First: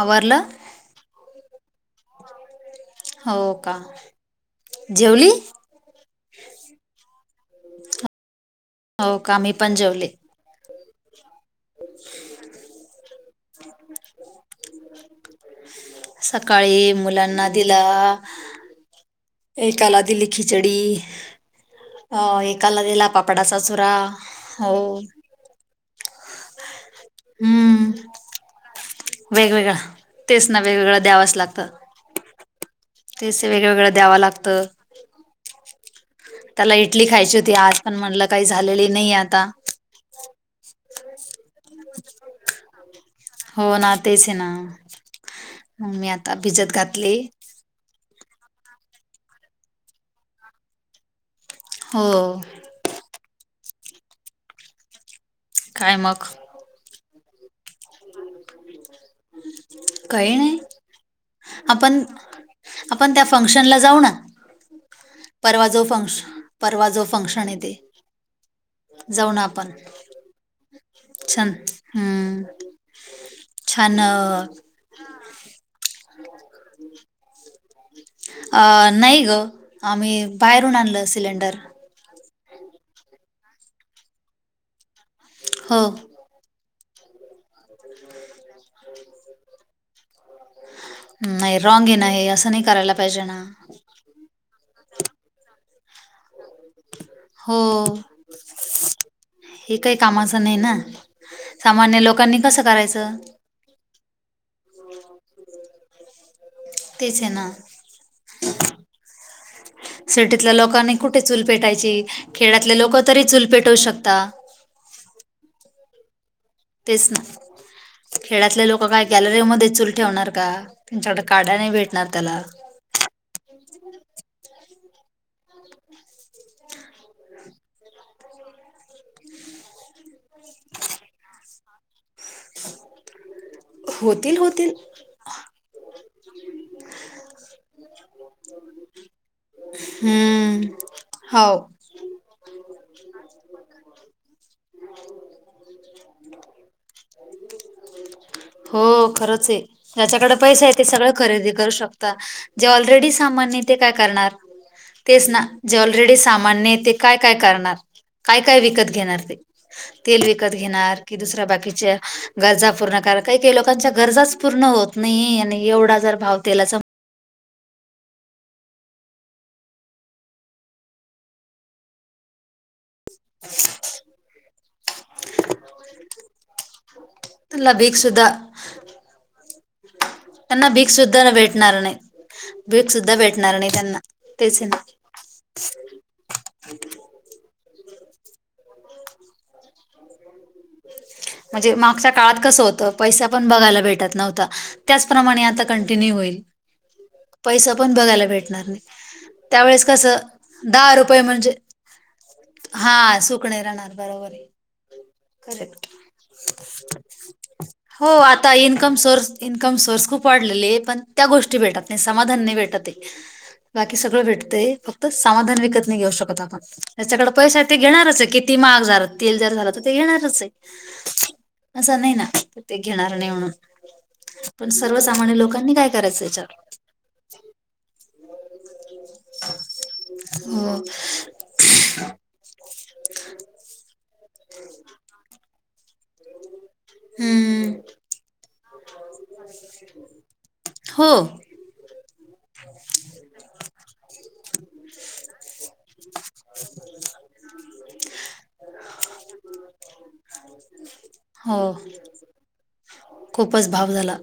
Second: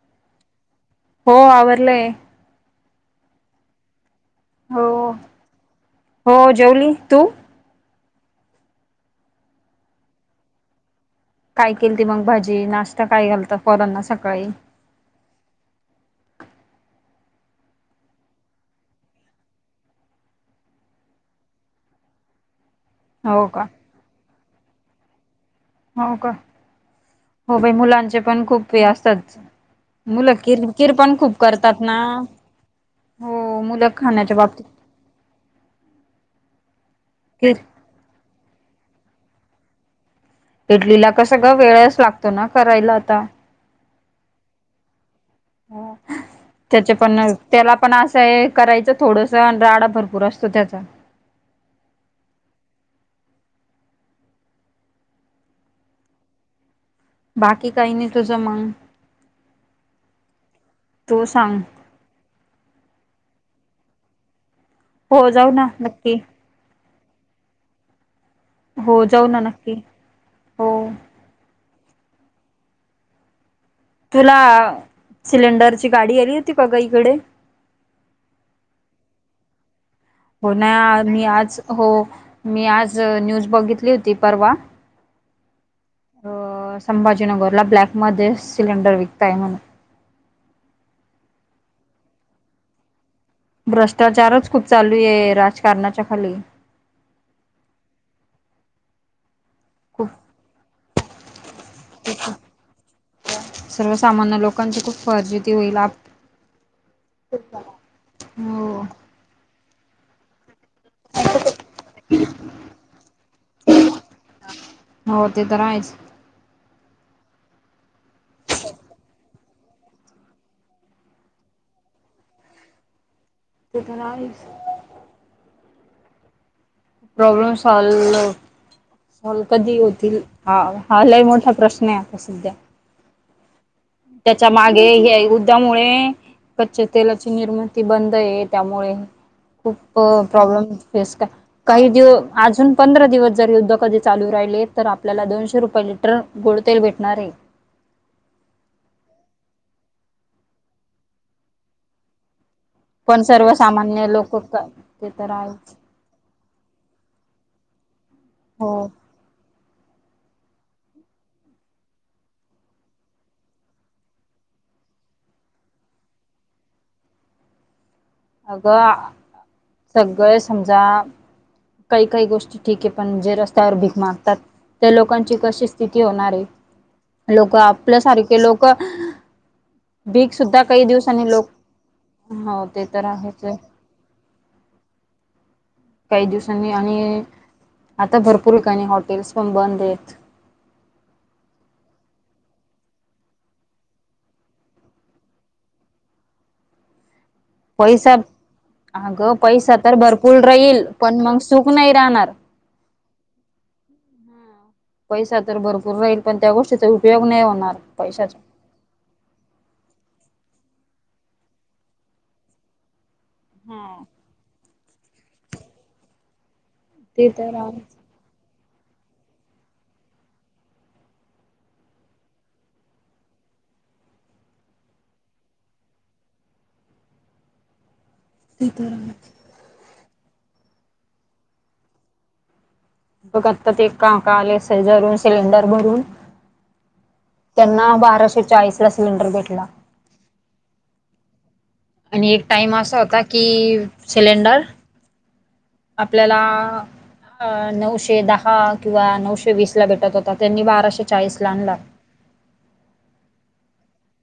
आवरलं. हो आवरलंय. हो का. हो जेवली. हो जेवली तू हो का मी पण जेवले. काय केलती मंग भाजी नाश्ता काय केलता पोरांना सकाळी. सकाळी मुलांना दिला एकाला दिली खिचडी अ एकाला दिला. हो पापडाचा का चुरा हो. हो का हो बाई हम्म मुलांचे पण खूप हे असतात. वेगवेगळा मुलं तेच ना किर वेगवेगळं किरपण द्यावंच खूप लागतं करतात ना. तेच हो मुलं वेगवेगळं द्यावं खाण्याच्या लागतं बाबतीत त्याला इडली खायची होती, किर आज पण म्हणलं काही झालेली नाही आता इडलीला कसं गं वेळच लागतो ना करायला आता हो ना तेच आहे ना अ मी आता भिजत त्याचे घातले. पण त्याला पण असं हे करायचं थोडसं राडा भरपूर असतो त्याचा. हो. काय मग. बाकी काही नाही तुझं मंग. काही नाही आपण आपण त्या फंक्शनला जाऊ ना. हो जाऊ ना परवा जो नक्की फंश परवा जो फंक्शन येतेे. हो जाऊन आलात की. छन हम्म छान अ सिलेंडर ची गाडी आली होती का गं इकडे अ नाही गं आम्ही हो ना बाहेरून आणलं मी सिलेंडर आज हो मी आज न्यूज बघितली होती परवा हो. अ संभाजीनगरला ब्लॅक मध्ये सिलेंडर विकताय म्हणून नाही रॉंग आहे ना हे असं नाही करायला पाहिजे ना. भ्रष्टाचारच खूप चालू आहे राजकारणाच्या खाली हो हे काही खूप कामाचं नाही ना. सामान्य लोकांनी कसं करायचं. सर्वसामान्य लोकांची खूप फजिती होईल आप तेच ये ना, हो सिटीतल्या लोकां कुठे चूल पेटायची, खेड्यातले लोकतरी चूल पेटवू शकता. हो ते तर आहेच. तेच ना, खेड्यातले लोक काय गॅलरीमध्ये चूल ठेवणार. का त्यांच्याकडे काड्या नाही भेटणार त्याला. ते पण आहेच. प्रॉब्लेम सॉल्व, सॉल्व कधी होतील, हा लय मोठा प्रश्नय आता सध्या. होतील तेच्या होतील मागे ह्या युध्दामुळे, कच्च्या तेलाची निर्म ती बंद ये त्यामुळे, खूप हम्म प्रॉब्लेम फेस हाव काही दिवस अजुन पंधरा दिवस जर युद्ध कधी चालू राहिले तर आपल्याला दोनशे रुपये लिटर, गोड तेल भेटणार ये. [inaudible] हो खरंच ये, ज्याच्याकडे पैसे येतं ते सगळं खरेदी करू शकता. जे ऑलरेडी पण सामान्य ते काय सर्वसामान्य करणार, लोक ते तेच तर ना आहेच जेव रीढे सामान्येते काय काय करणार, काय काय हो विकत घेणार ते? तेल विकत घेणार, की दुसरे बाकीचे. गरजा पूर्ण करणा काही काही लोकांच्या गरजाच पूर्ण होत नाही ये यांनी एवढा जर भाव तेलाचा अगं सगळे समजा, काही काही गोष्टी ठीक ये पण जे रस्त्यावर भीक मागतात, त्यालोकांची कशी स्थिती होणार ये. लोक त्याला भीक आपल्या सारखे सुद्धा लोक भीक सुद्धा त्यांना काही भीक सुद्धा दिवसांनी लोक भेटणार नाही, हो ते भीक तर सुद्धा आहेच आहे भेटणार नाही त्यांना. तेच ये ना. काही दिवसांनी आणि, आता भरपूर ठिकाणी हॉटेल्स पण बंद येतं. म्हणजे मागच्या काळात कस होत पैसा पण बघायला भेटत नव्हता. त्याचप्रमाणे आता कंटिन्यू होईल. पैसा पण बघायला भेटणार नाही, अगं पैसा त्यावेळेस तर कस भरपूर राहील दहा रुपये पण मग म्हणजे सुख नाही राहणार हा सुख नाही राहणार बरोबर ये. पैसा तर भरपूर राहील पण त्या गोष्टीचा उपयोग नाही होणार हो पैशाचा आता इन्कम सोर्स इन्कम सोर्स खूप वाढलेले येतं, पण त्या गोष्टी भेटत नाही समाधान नाही भेटतं ये. बाकी हा सगळं भेटतय फक्त समाधान विकत नाही घेऊ शकत आपण. ज्याच्याकडे पैसा ये ते घेणारचय किती महाग झाल तेल जर झालं तर, ते घेणारच ये, असं नाही ना तर ते घेणार नाही म्हणून. पण सर्वसामान्य लोकांनी काय करायचं ह्याच्यावर? ते तर हाय. हो बघ आता ते काका आले शेजारून सिलेंडर भरून, हम्म त्यांना बाराशे चाळीसला सिलेंडर भेटला. हो आणि एक टाइम असा होता की सिलेंडर आपल्याला अं नऊशे दहा किंवा नऊशे वीसला भेटत होता त्यांनी बाराशे चाळीस ला हो आणला खूपच भाव झाला,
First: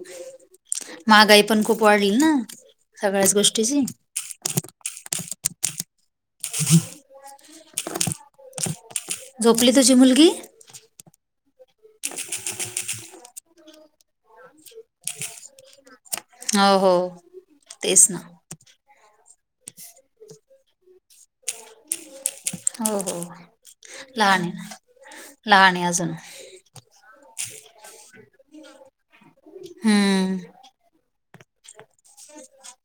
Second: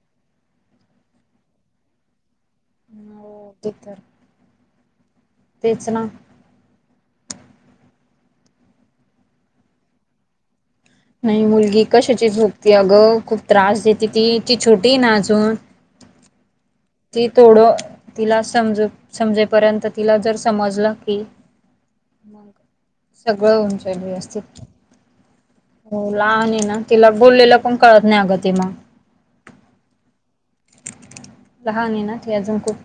महागाई पण खूप वाढली ना. हो सगळ्याच ते गोष्टीची तर, तेच ना. झोपली तुझी मुलगी? नाही मुलगी कशाची झोपती अगं, खूप त्रास देते ती ती छोटी आहे ना अजून हाव. ती थोड, तिला समज समजेपर्यंत तिला जर समजलं की हो, हो सगळं होऊन जाईल लहान व्यवस्थित आहे. लहान आहे हो अजून लहान आहे ना, तिला बोललेलं पण कळत नाही अगं ते मग. हम्म. लहान आहे ना. ते अजून खूप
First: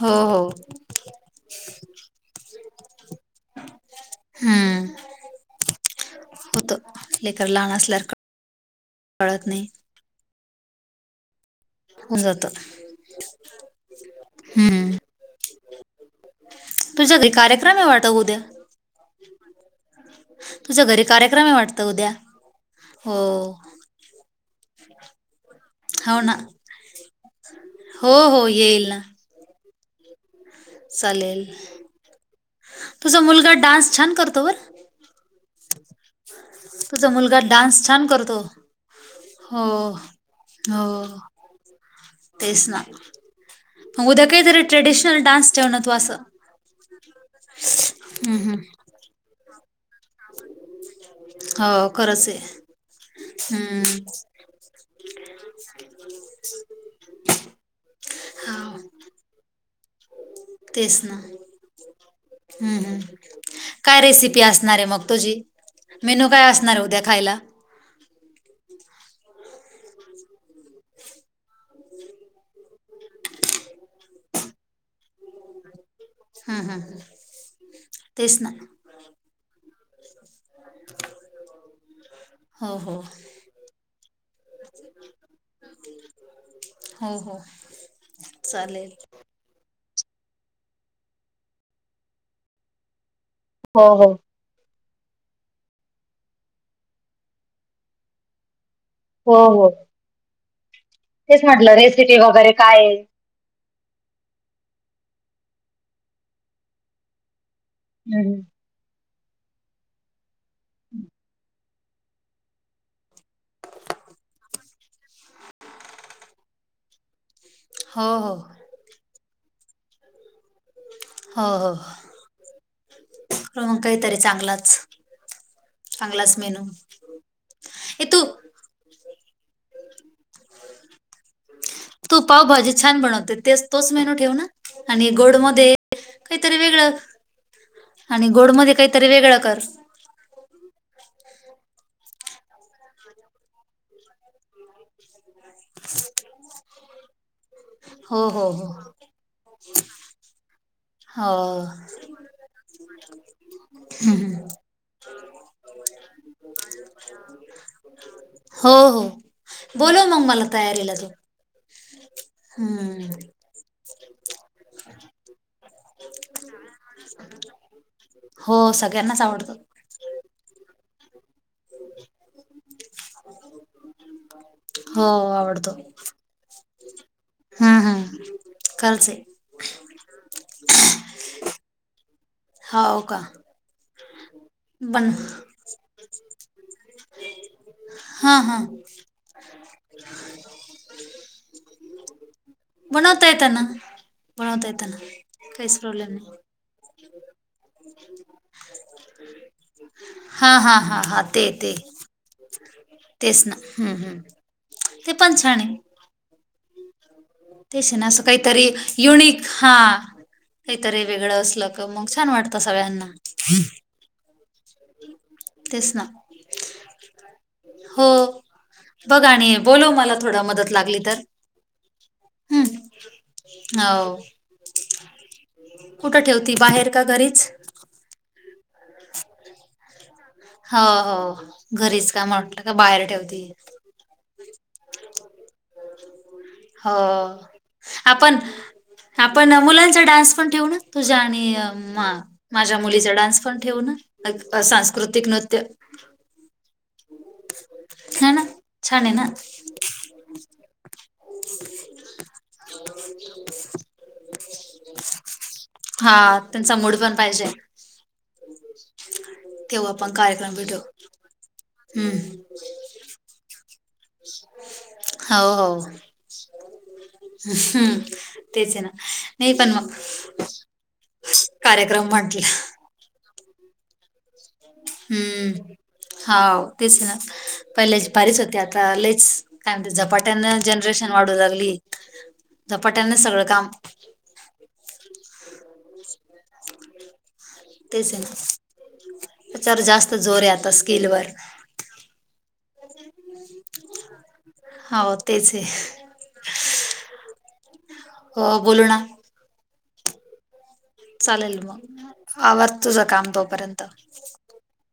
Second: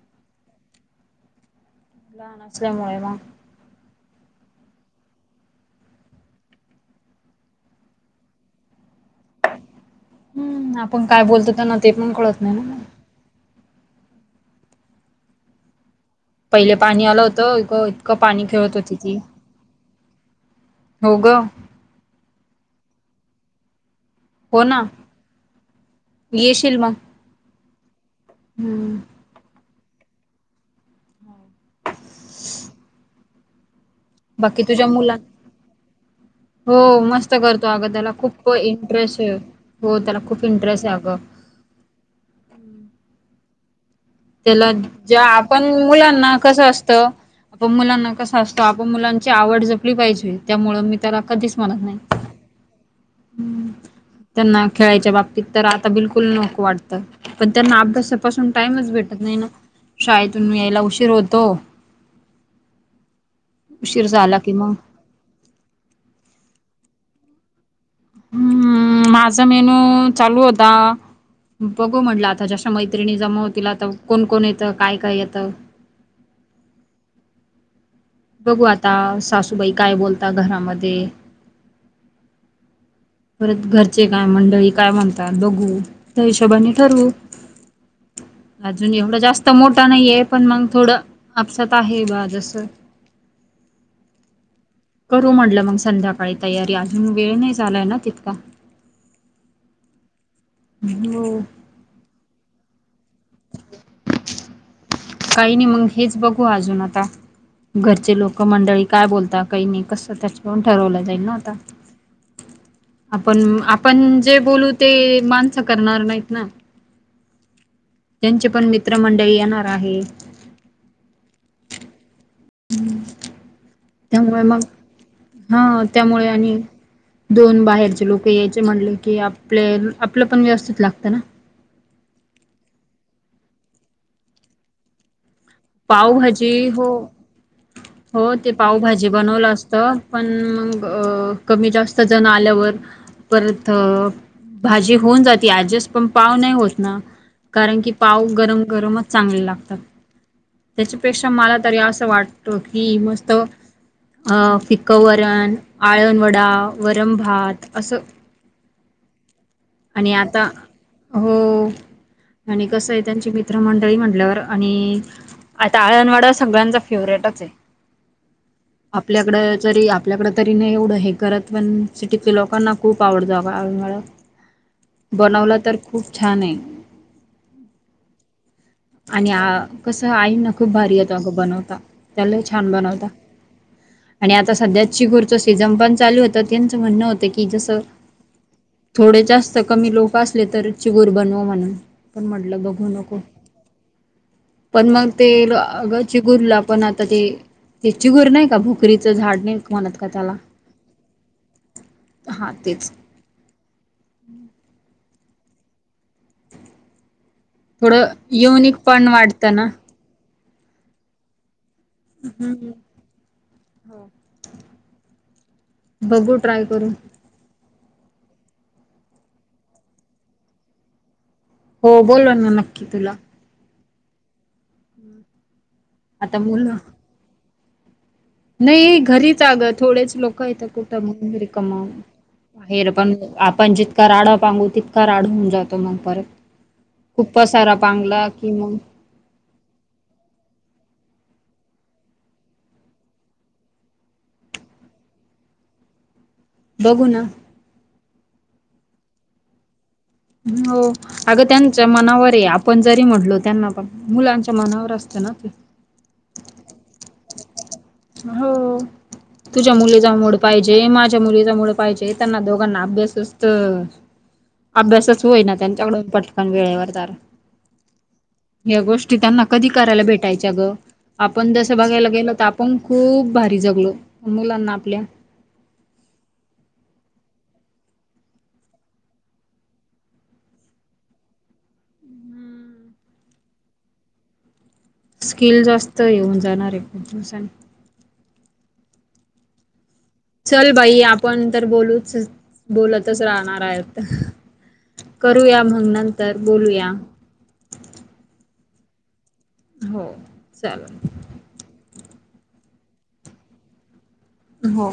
हो हो. लहान असल्यामुळे मग हम्म. होतं लेकरं लहान असल्यावर कळत नाही. हम्म, आपण काय बोलतो त्यांना ते पण होऊन कळत जात, नाही ना हम्म. पहिले पाणी तुझ्या आलं घरी होतं कार्यक्रम आहे इकं वाटत इतकं उद्या पाणी खेळत होती ती. तुझ्या घरी हो ग कार्यक्रम आहे वाटतं उद्या! हो. हो ना, हो ना येशील मग! हो हो येईल ना. चालेल. तसं मुलगा डान्स छान करतो बर बाकी तुझ्या मुला [inaudible] हो तुझा मस्त मुलगा करतो डान्स अगं छान त्याला करतो खूप इंटरेस्ट आहे. हो त्याला खूप इंटरेस्ट हो. आहे अगं तेच ना मग उद्या काहीतरी त्याला ट्रेडिशनल ज्या डान्स आपण ठेव ना तू असं मुलांना कस असत आपण मुलांना कसं हम्म हम्म असतो आपण मुलांची आवड जप ली पाहिजे त्यामुळं मी त्याला कधीच म्हणत हो नाही. खरंच आहे. हम्म त्यांना खेळायच्या बाबतीत तर आता बिलकुल नको वाटतं पण त्यांना अभ्यासापासून हाव टाईमच भेटत नाही ना शाळेतून मी यायला तेच उशीर ना होतो. हम्म हम्म, काय उशीर झाला रेसिपी की असणार आहे मग? तुझी! मेनू काय असणार उद्या खायला? हम्म माझा मेनू चालू होता. बघू म्हटलं आता जशा मैत्रिणी जमा होतील आता कोण कोण येतं, काय काय येतं. हां हां हां. बघू आता सासूबाई काय बोलता घरामध्ये. हो हो. परत घरचे काय मंडळी काय म्हणतात बघू त्या हिशोबाने ठरवू. हो हो. चालेल. अजून एवढं जास्त मोठा नाहीेये पण मग थोडं आपसात आहे बा जस. हो हो. करू म्हटलं मग संध्याकाळी अजून वेळ नाही झालाय ना तितका. होय होय. हो तेच म्हटलं रेसिपी वगैरे काय आहे! [inaudible] काही नाही मग हेच बघू अजून आता घरचे हम्म. लोक मंडळी काय बोलता? काही नाही. कसं? त्याच्याकून ठरवलं जाईल ना आता. आपण आपण जे बोलू ते माणसं करणार नाहीत ना. [unintelligible] हो हो त्यांचे पण मित्र मंडळी येणार आहे. हो हो. र काय. त्यामुळे मग. हा त्यामुळे चांगलाच आणि मेनू दोन ए बाहेरचे तू लोक यायचे म्हटलं की आपले आपलं पण व्यवस्थित लागतं ना. तू पावभाजी छान बनवते. ते तोच मेनू ठेव ना. आणि गोडमध्ये पावभाजी काहीतरी हो. वेगळं हो आणि ते गोडमध्ये पावभाजी काहीतरी वेगळं बनवलं कर. असत पण मग अ कमी जास्त जण आल्यावर परत भाजी होऊन जाते ऍडजस्ट. पण पाव नाही होत ना. कारण की पाव हो हो गरम हो गरमच चांगले लागतात. त्याच्यापेक्षा हो मला तरी असं वाटतं की मस्त हम्म. फिकवरण, आळणवडा, वरमभात असं. हो हो. बोलव आणि मग मला आता तयारीला त. हो आणि कसं आहे हम्म. त्यांची मित्रमंडळी म्हटल्यावर आणि आता आळणवाडा सगळ्यांचा फेवरेटच आहे. हो सगळ्यांनाच आपल्याकड आवडतो जरी आपल्याकडे तरी नाही एवढं हे करत. पण सिटील्या लोकांना खूप आवडतो आबा आळनवडा. हो बनवलं तर खूप छान आहे. हा हा. आणि कस आई ना खूप भारी येत अगं बनवता. त्याला लय छान हो बनवतात. का आणि आता सध्याची बन पुरश सीजन पण चालू होतं त्यांचं म्हणणं होतं की जसं हा हा. थोडे जास्त कमी लोक असले तर चिगूर बनव म्हणून पण म्हटलं बघू. नको. बनवता येत ना. बनवता पण येतं ना मग ते काहीच अग ची प्रॉब्लेम नाही चीगुरला पण आता ते चीगुर नाही का भोकरीचं झाड म्हणत का त्याला. हां हां हां हां ते ते हा तेच. तेच ना. हम् हम्म. ते पण छान आहे. तेच थोडं ना. असं काहीतरी युनिक पण युनिक. वाटतं ना हा. काहीतर हे वेगळं असल क मग छान वाटतं सगळ्यांना. तेच ना. बघू ट्राय करून हो. बघ आणि बोलो मला थोडं मदत लागली तर. हो बोललानार नक्की हम्म तुला. हो. कुठं आता ठेवती मुलं बाहेर का घरीच? नाही घरीच आगं थोडेच लोक हो कुठं हो म्ह घरीच का म्हटलं का रिकमर बाहेर पण ठेवती आपण जितका राडा पांगू त का रांडा होन जातो मग परत. हो खूप पसारा पागला आपण कि मग आपण मुलांचा डान्स पण ठेवू ना तुझ्या आणि मा माझ्या मुलीचा डान्स पण ठेवू नका. मग सांस्कृतिक नृत्य. बघू ना. हाय ना! छान आहे ना? हो! अगं त्यांच्या मनावर आहे. आपण जरी म्हटलो त्यांना, मुलांच्या मनावर असतं ना ते हा! त्यांचा मूड पण पाहिजे. हो! तुझ्या तेव्हा आपण मुलीचा मूड कार्यक्रम भेटू पाहिजे, माझ्या मुलीचा मूड पाहिजे, हम्म त्यांना दोघांना अभ्यास असत. अभ्यासच होय ना, हो हो त्यांच्याकडून पटकन वेळेवर तर हम्म तेच या आहे ना गोष्टी त्यांना नाही कधी पण मग करायला भेटायच्या गं? आपण तसं कार्यक्रम बघायला गेलो तर म्हटला आपण खूप भारी जगलो, मुलांना आपल्या हम्म! हाव तेच ना, पहिलेच भारीच होते. आता लयच काय म्हणते, झपाट्यान जनरेशन वाढू लागली. झपाट्यानच सगळं काम [inaudible] स्किल जास्त येऊन जाणार आहे. तेच ना! जरा जास्त जोर आहे आता चल बाई स्किलवर. आपण तर बोलूच, बोलतच राहणार आहेत. हो करू तेच या आहे मग नं तर बोलूया. हो, बोलू ना! हो, चालेल! चालेल मग, आवर तुझं काम तोपर्यंत हो!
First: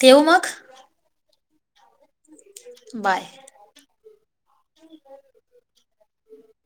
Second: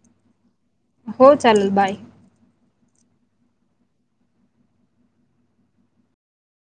ठेवू मग? हो चालेल बाय! बाय!